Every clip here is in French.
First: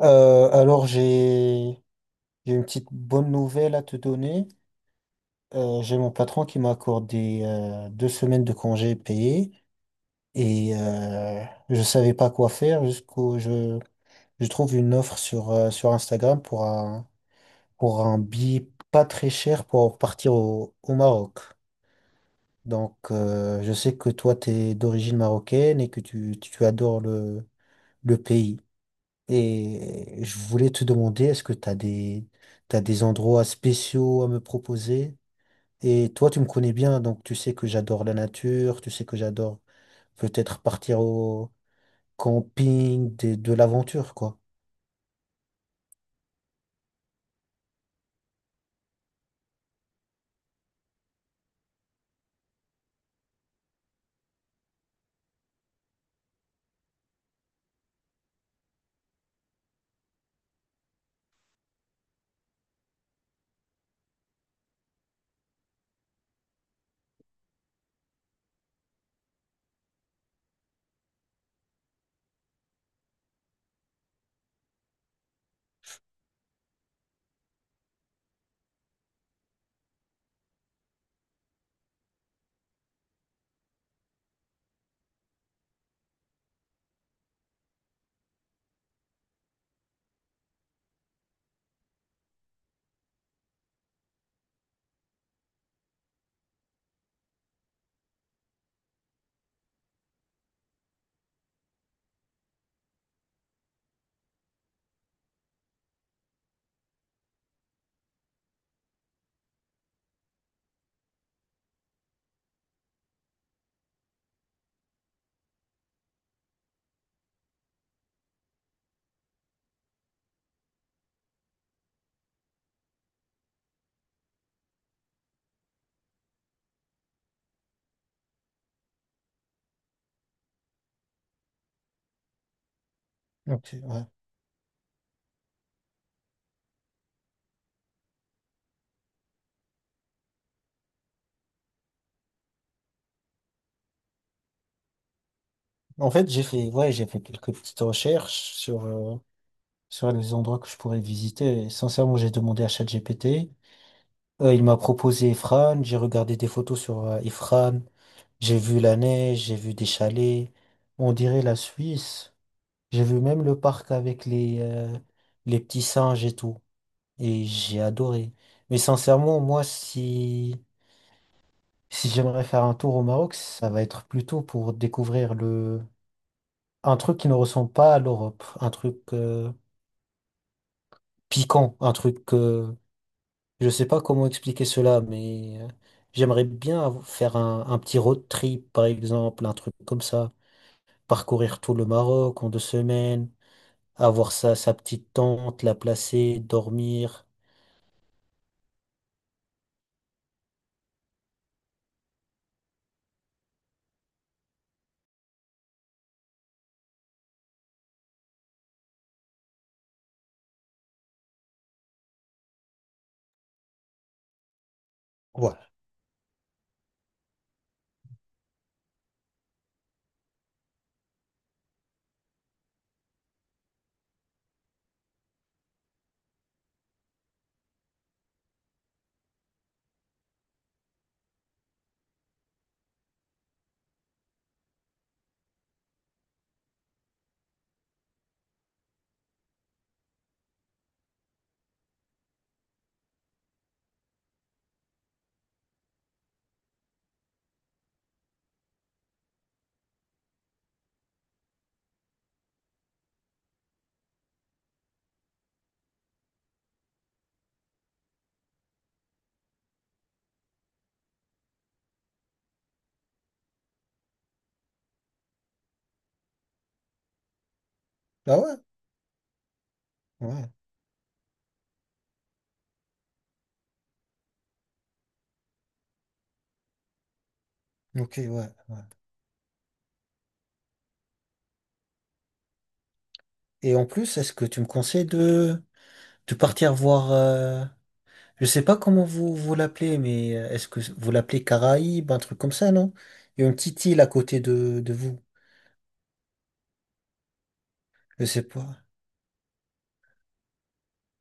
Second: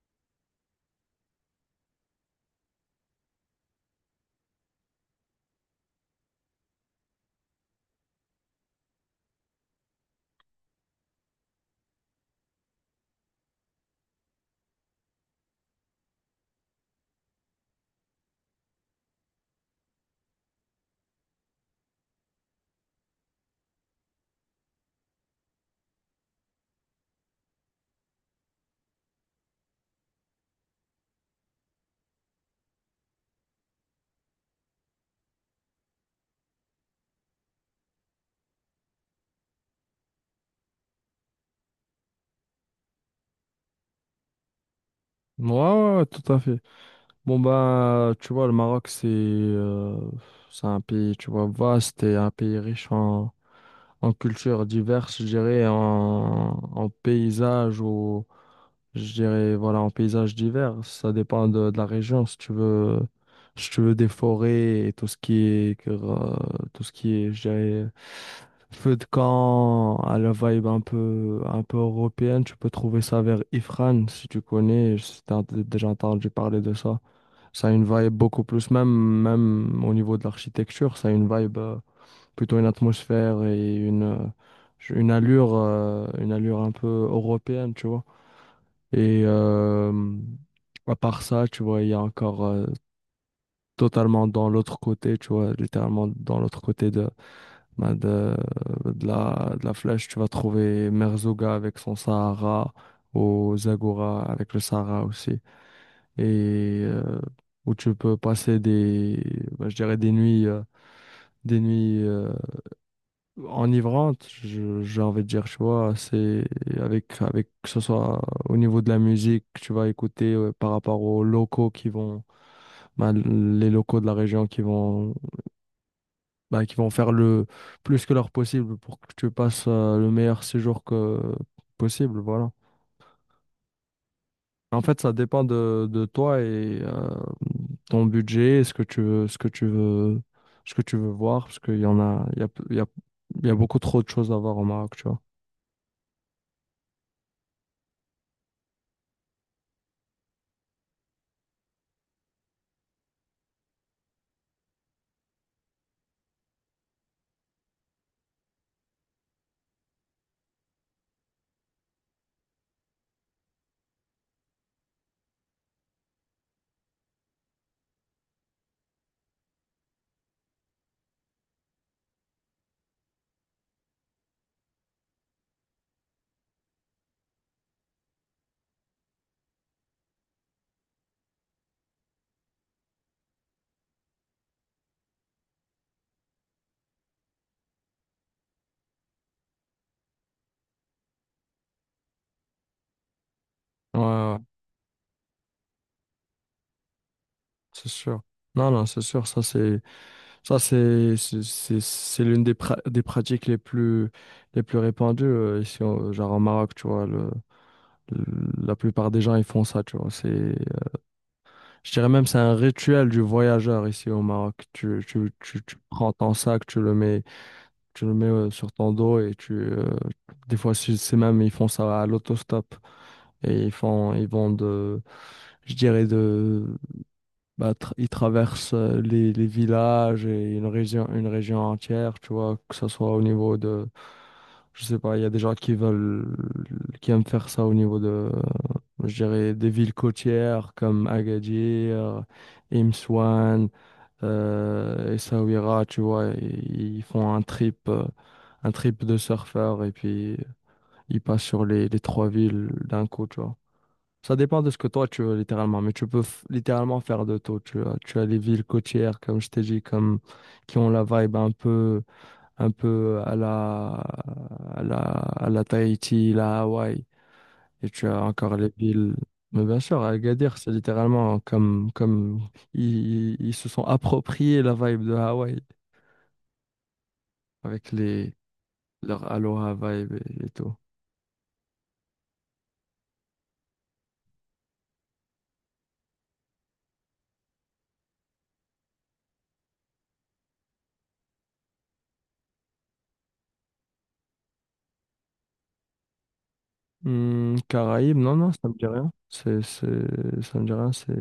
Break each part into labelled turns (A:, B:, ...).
A: Alors j'ai une petite bonne nouvelle à te donner. J'ai mon patron qui m'a accordé 2 semaines de congés payés et je savais pas quoi faire jusqu'au je trouve une offre sur Instagram pour un billet pas très cher pour partir au Maroc. Je sais que toi tu es d'origine marocaine et que tu adores le pays. Et je voulais te demander, est-ce que tu as des, t'as des endroits spéciaux à me proposer? Et toi, tu me connais bien, donc tu sais que j'adore la nature, tu sais que j'adore peut-être partir au camping, l'aventure, quoi.
B: Ouais, ouais, ouais, tout à fait. Bon, ben, tu vois, le Maroc, c'est un pays, tu vois, vaste et un pays riche en, en cultures diverses, je dirais, en, en paysages, je dirais, voilà, en paysage divers, ça dépend de la région. Si tu veux, si tu veux des forêts et tout ce qui est, tout ce qui est, je dirais, feu de camp, à la vibe un peu européenne, tu peux trouver ça vers Ifrane, si tu connais, si déjà entendu parler de ça. Ça a une vibe beaucoup plus, même, même au niveau de l'architecture, ça a une vibe, plutôt une atmosphère et une allure un peu européenne, tu vois. Et euh, à part ça, tu vois, il y a encore totalement dans l'autre côté, tu vois, littéralement dans l'autre côté de, ben, de, de la flèche, tu vas trouver Merzouga avec son Sahara, ou Zagora avec le Sahara aussi. Et euh, où tu peux passer des, ben, je dirais des nuits enivrante, j'ai envie de dire, tu vois, c'est avec, avec que ce soit au niveau de la musique que tu vas écouter par rapport aux locaux qui vont, ben, les locaux de la région qui vont, ben, qui vont faire le plus que leur possible pour que tu passes le meilleur séjour que possible, voilà.
A: Ok, ouais.
B: En fait, ça dépend de toi et ton budget, ce que tu veux, ce que tu veux, ce que tu veux voir, parce qu'il y en a, il y a, il y a, il y a beaucoup trop de choses à voir au Maroc, tu vois.
A: En fait, j'ai fait quelques petites recherches sur les endroits que je pourrais visiter. Et sincèrement, j'ai demandé à ChatGPT. Il m'a proposé Efran. J'ai regardé des photos sur Efran. J'ai vu la neige, j'ai vu des chalets, on dirait la Suisse. J'ai vu même le parc avec les petits singes et tout. Et j'ai adoré. Mais sincèrement, moi, si, si j'aimerais faire un tour au Maroc, ça va être plutôt pour découvrir le, un truc qui ne ressemble pas à l'Europe. Un truc piquant, un truc, je sais pas comment expliquer cela, mais j'aimerais bien faire un petit road trip, par exemple, un truc comme ça. Parcourir tout le Maroc en 2 semaines,
B: Ouais,
A: avoir
B: ouais,
A: sa petite tente, la placer, dormir.
B: c'est sûr. Non, non, c'est sûr, ça c'est. Ça, c'est l'une des, des pratiques les plus répandues ici, genre au Maroc, tu vois. Le, la plupart des gens, ils font ça, tu vois. C'est, je dirais même, c'est un rituel du voyageur ici au Maroc. Tu, tu,
A: Ouais.
B: tu, tu prends ton sac, tu le mets sur ton dos et tu, des fois, c'est même, ils font ça à l'autostop et ils font, ils vont de, je dirais de bah, il traverse les villages et une région entière, tu vois, que ce soit au niveau de, je sais pas, il y a des gens qui veulent, qui aiment faire ça au niveau de, euh, je dirais, des villes côtières comme Agadir, Imswan, Essaouira, tu vois, ils font un trip de surfeurs et puis ils passent sur les trois villes d'un coup, tu vois. Ça dépend de ce que toi tu veux littéralement, mais tu peux littéralement faire de tout. Tu as les villes côtières, comme je t'ai dit, comme, qui ont la vibe un peu à la, à la, à la Tahiti, la Hawaï. Et tu as
A: Ah
B: encore
A: ouais?
B: les villes. Mais bien sûr, à
A: Ouais.
B: Agadir, c'est littéralement comme, comme ils, ils se sont appropriés la vibe de Hawaï avec
A: Ok,
B: les,
A: ouais.
B: leur Aloha vibe et tout.
A: Et en plus, est-ce que tu me conseilles de partir voir, je sais pas comment vous l'appelez, mais est-ce que vous l'appelez Caraïbes, un truc comme ça, non? Il y a une petite île à côté de vous.
B: Hmm, Caraïbes,
A: Je
B: non,
A: sais
B: non, ça me
A: pas.
B: dit rien. C'est, ça me dit rien. C'est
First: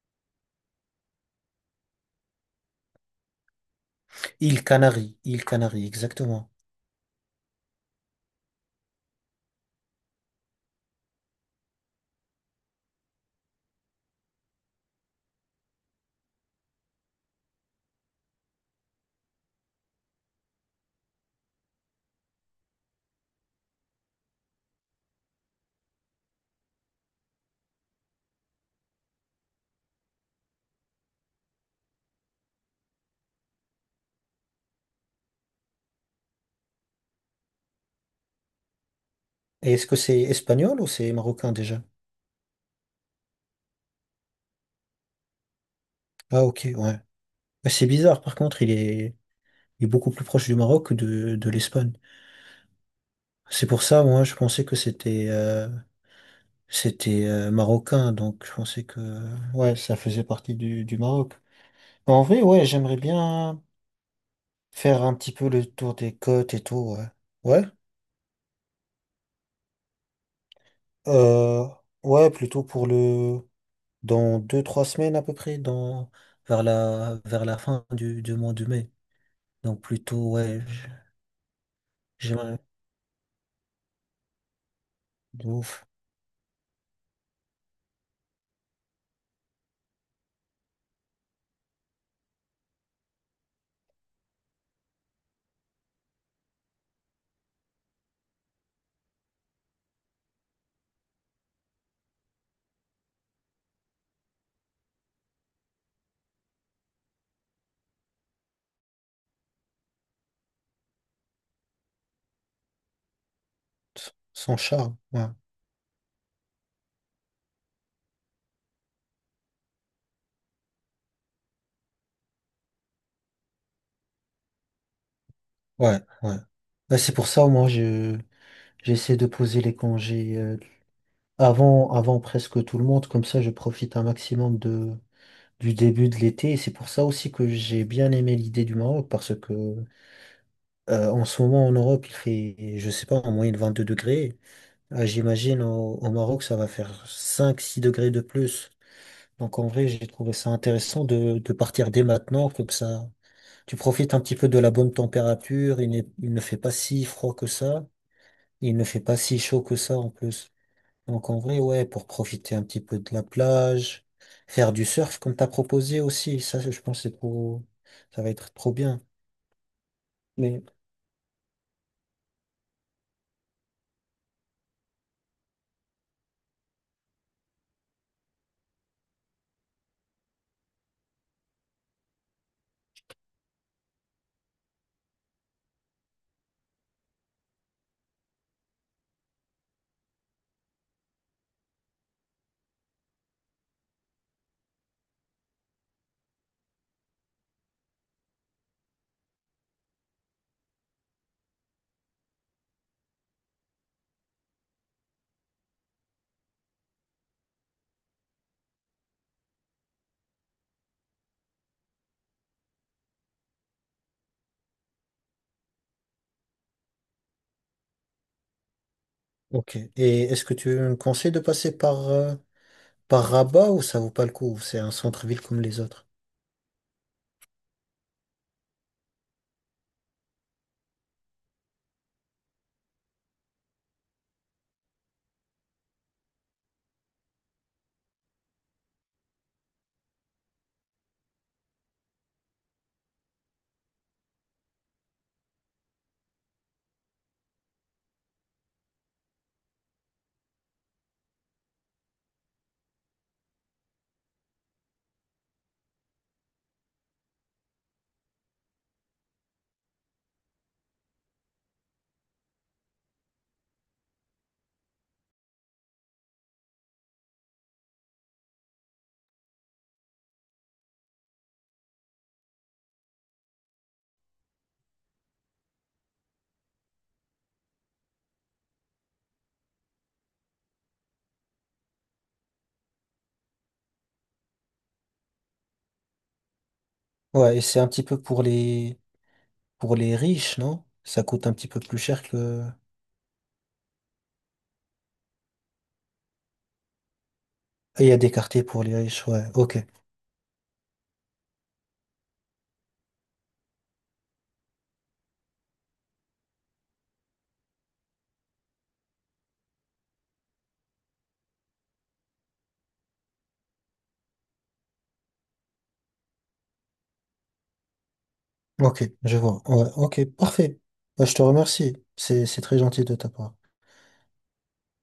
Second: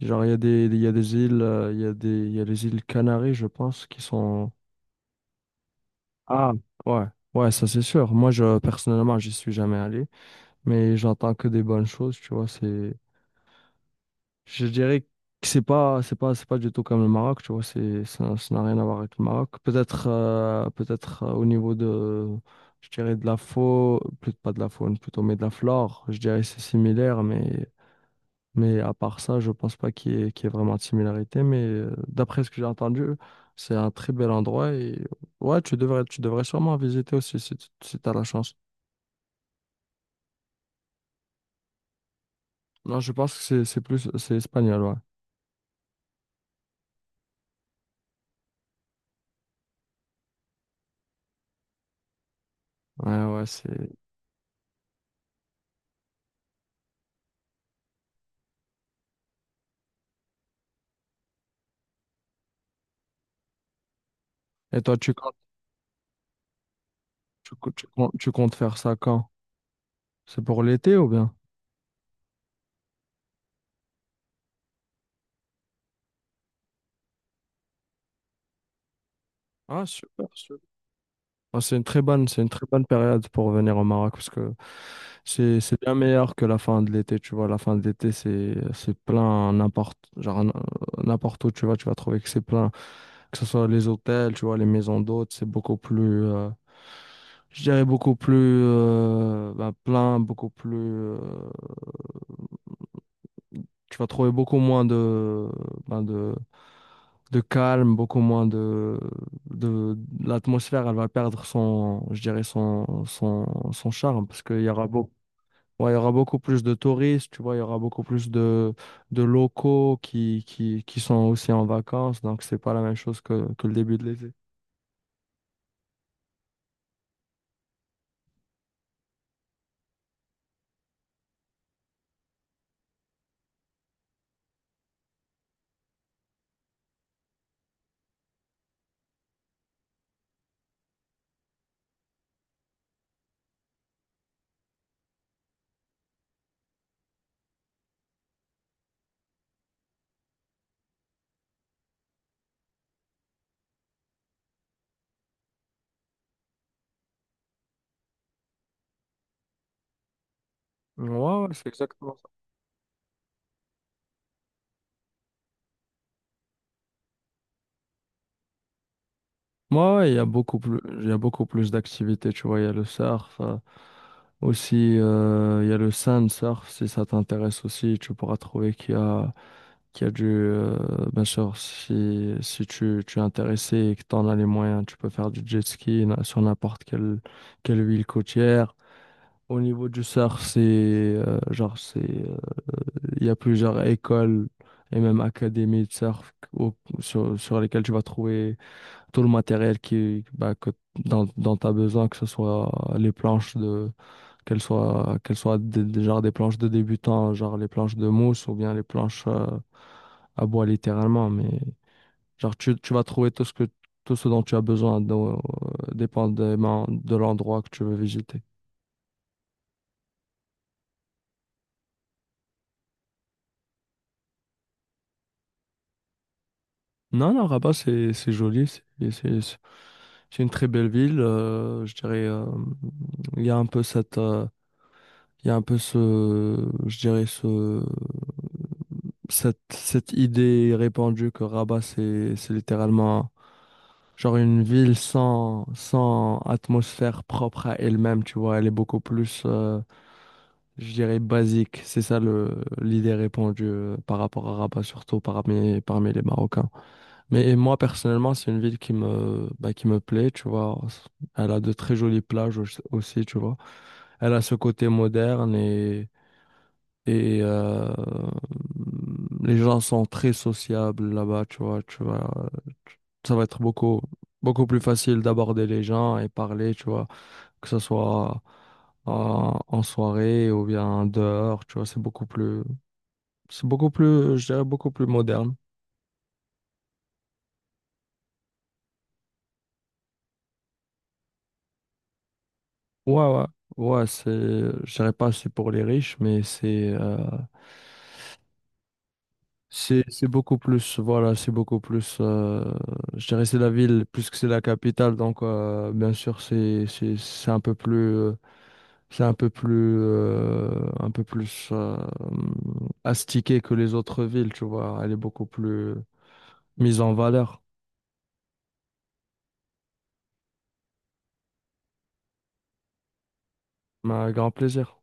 B: genre il y a des, il y a des îles, il y a des, il y a les îles Canaries, je pense, qui sont.
A: Île Canaries. Île Canaries, exactement.
B: Ah, ouais, ouais, ça c'est sûr. Moi, je personnellement, j'y suis jamais allé, mais j'entends que des bonnes choses. Tu vois, c'est, je dirais que c'est pas, c'est pas, c'est pas du tout comme le Maroc. Tu vois, c'est, ça n'a rien à voir avec le Maroc. Peut-être, peut-être au niveau de, je dirais de la faune, plutôt pas de la faune, plutôt mais de la flore. Je dirais que c'est similaire, mais. Mais à part ça, je pense pas qu'il y ait, qu'il y ait vraiment de similarité. Mais d'après ce que j'ai entendu, c'est un très bel endroit. Et ouais, tu devrais sûrement visiter aussi si, tu si t'as la chance.
A: Et est-ce que c'est espagnol ou c'est marocain déjà?
B: Non, je pense que c'est plus, c'est espagnol, ouais.
A: Ah ok, ouais. Mais c'est bizarre, par contre, il est... est beaucoup plus proche du Maroc que de l'Espagne.
B: Ouais, ouais,
A: C'est pour
B: c'est.
A: ça, moi, je pensais que c'était marocain, donc je pensais que ouais, ça faisait partie du Maroc. Mais en vrai, ouais, j'aimerais bien
B: Et toi,
A: faire
B: tu
A: un petit
B: comptes,
A: peu le tour des côtes et tout, ouais.
B: tu,
A: Ouais.
B: tu comptes faire ça quand? C'est pour l'été ou bien?
A: Euh, ouais, plutôt pour le dans 2, 3 semaines à peu près, dans vers la fin du mois de mai. Donc
B: Ah, super,
A: plutôt ouais,
B: super. Ah, c'est une très bonne, c'est une
A: j'aimerais
B: très bonne période pour venir au Maroc parce que
A: de
B: c'est
A: ouf.
B: bien meilleur que la fin de l'été, tu vois. La fin de l'été, c'est plein n'importe genre n'importe où tu vas trouver que c'est plein, que ce soit les hôtels, tu vois, les maisons d'hôtes, c'est beaucoup plus je dirais beaucoup plus ben, plein, beaucoup plus tu vas trouver beaucoup moins de ben, de calme, beaucoup moins de l'atmosphère, elle va perdre son, je dirais son, son, son charme parce
A: Sans
B: qu'il y aura
A: charme.
B: beaucoup,
A: Ouais.
B: il y aura beaucoup plus de touristes, tu vois, il y aura beaucoup plus de locaux qui sont aussi en vacances, donc c'est pas la même chose que le début de l'été.
A: Ouais, ouais. Ouais, c'est pour ça, moi, je j'essaie de poser les congés avant, avant presque tout le monde, comme ça je profite un maximum du début de l'été. Et c'est pour ça aussi que j'ai bien aimé l'idée du Maroc, parce que en ce moment en Europe, il fait, je sais pas, en moyenne 22 degrés. Ah, j'imagine au Maroc, ça va faire 5 6 degrés de plus. Donc en vrai, j'ai trouvé ça intéressant de partir dès maintenant, comme ça tu profites un petit peu de la bonne température, il ne fait pas si froid que ça, il ne fait pas si chaud que ça en plus.
B: Ouais,
A: Donc en
B: ouais,
A: vrai,
B: c'est
A: ouais, pour
B: exactement.
A: profiter un petit peu de la plage, faire du surf comme t'as proposé aussi, ça je pense que c'est trop, ça va être trop bien.
B: Moi, ouais, il y a beaucoup
A: Mais
B: plus, il y a beaucoup plus d'activités, tu vois. Il y a le surf, aussi, il y a le sand surf, si ça t'intéresse aussi, tu pourras trouver qu'il y a du, bien sûr, si, si tu, tu es intéressé et que tu en as les moyens, tu peux faire du jet ski sur n'importe quelle, quelle ville côtière. Au niveau du surf, c'est, genre, c'est, il y a plusieurs écoles et même académies de surf sur, sur lesquelles tu vas trouver tout le matériel qui, bah, que, dont, dont tu as besoin, que ce soit les planches de, qu'elles soient des, genre des planches de débutants, genre les planches de mousse ou bien les planches à bois littéralement. Mais genre, tu vas trouver tout ce que, tout ce dont tu as besoin, donc, dépendamment de l'endroit que tu veux visiter.
A: ok. Et est-ce que tu me conseilles de passer par par Rabat ou ça vaut pas le coup? C'est un centre-ville comme les autres.
B: Non, non, Rabat, c'est joli, c'est- c'est- c'est une très belle ville. Euh, je dirais, il y a un peu cette, il y a un peu ce, je dirais ce, cette, cette idée répandue que Rabat, c'est littéralement genre une ville sans, sans atmosphère propre à elle-même, tu vois. Elle est beaucoup plus, je dirais, basique. C'est ça le, l'idée répandue par rapport à Rabat, surtout parmi, parmi les Marocains. Mais et moi, personnellement, c'est une ville qui me, bah, qui me plaît, tu vois. Elle a de très jolies plages aussi, tu vois. Elle a ce côté moderne et les gens sont très sociables là-bas, tu vois, tu vois. Ça va être beaucoup, beaucoup plus facile d'aborder les gens et parler, tu vois, que ce soit en, en soirée ou bien dehors, tu vois, c'est beaucoup plus, je dirais, beaucoup plus moderne.
A: Ouais, et c'est un petit peu pour les riches, non? Ça coûte un petit peu plus cher que.
B: Ouais, ouais, ouais, c'est, je dirais pas c'est pour les riches, mais c'est,
A: Et il y a des quartiers pour les riches, ouais. Ok,
B: c'est beaucoup plus, voilà, c'est beaucoup plus, je dirais c'est la ville plus que c'est la capitale, donc bien sûr c'est c'est un peu plus, c'est un peu plus astiqué que les autres villes, tu vois, elle est beaucoup plus mise en valeur.
A: ok, je vois. Ouais, ok, parfait. Bah, je te remercie. C'est très gentil de ta part.
B: Mais un grand plaisir.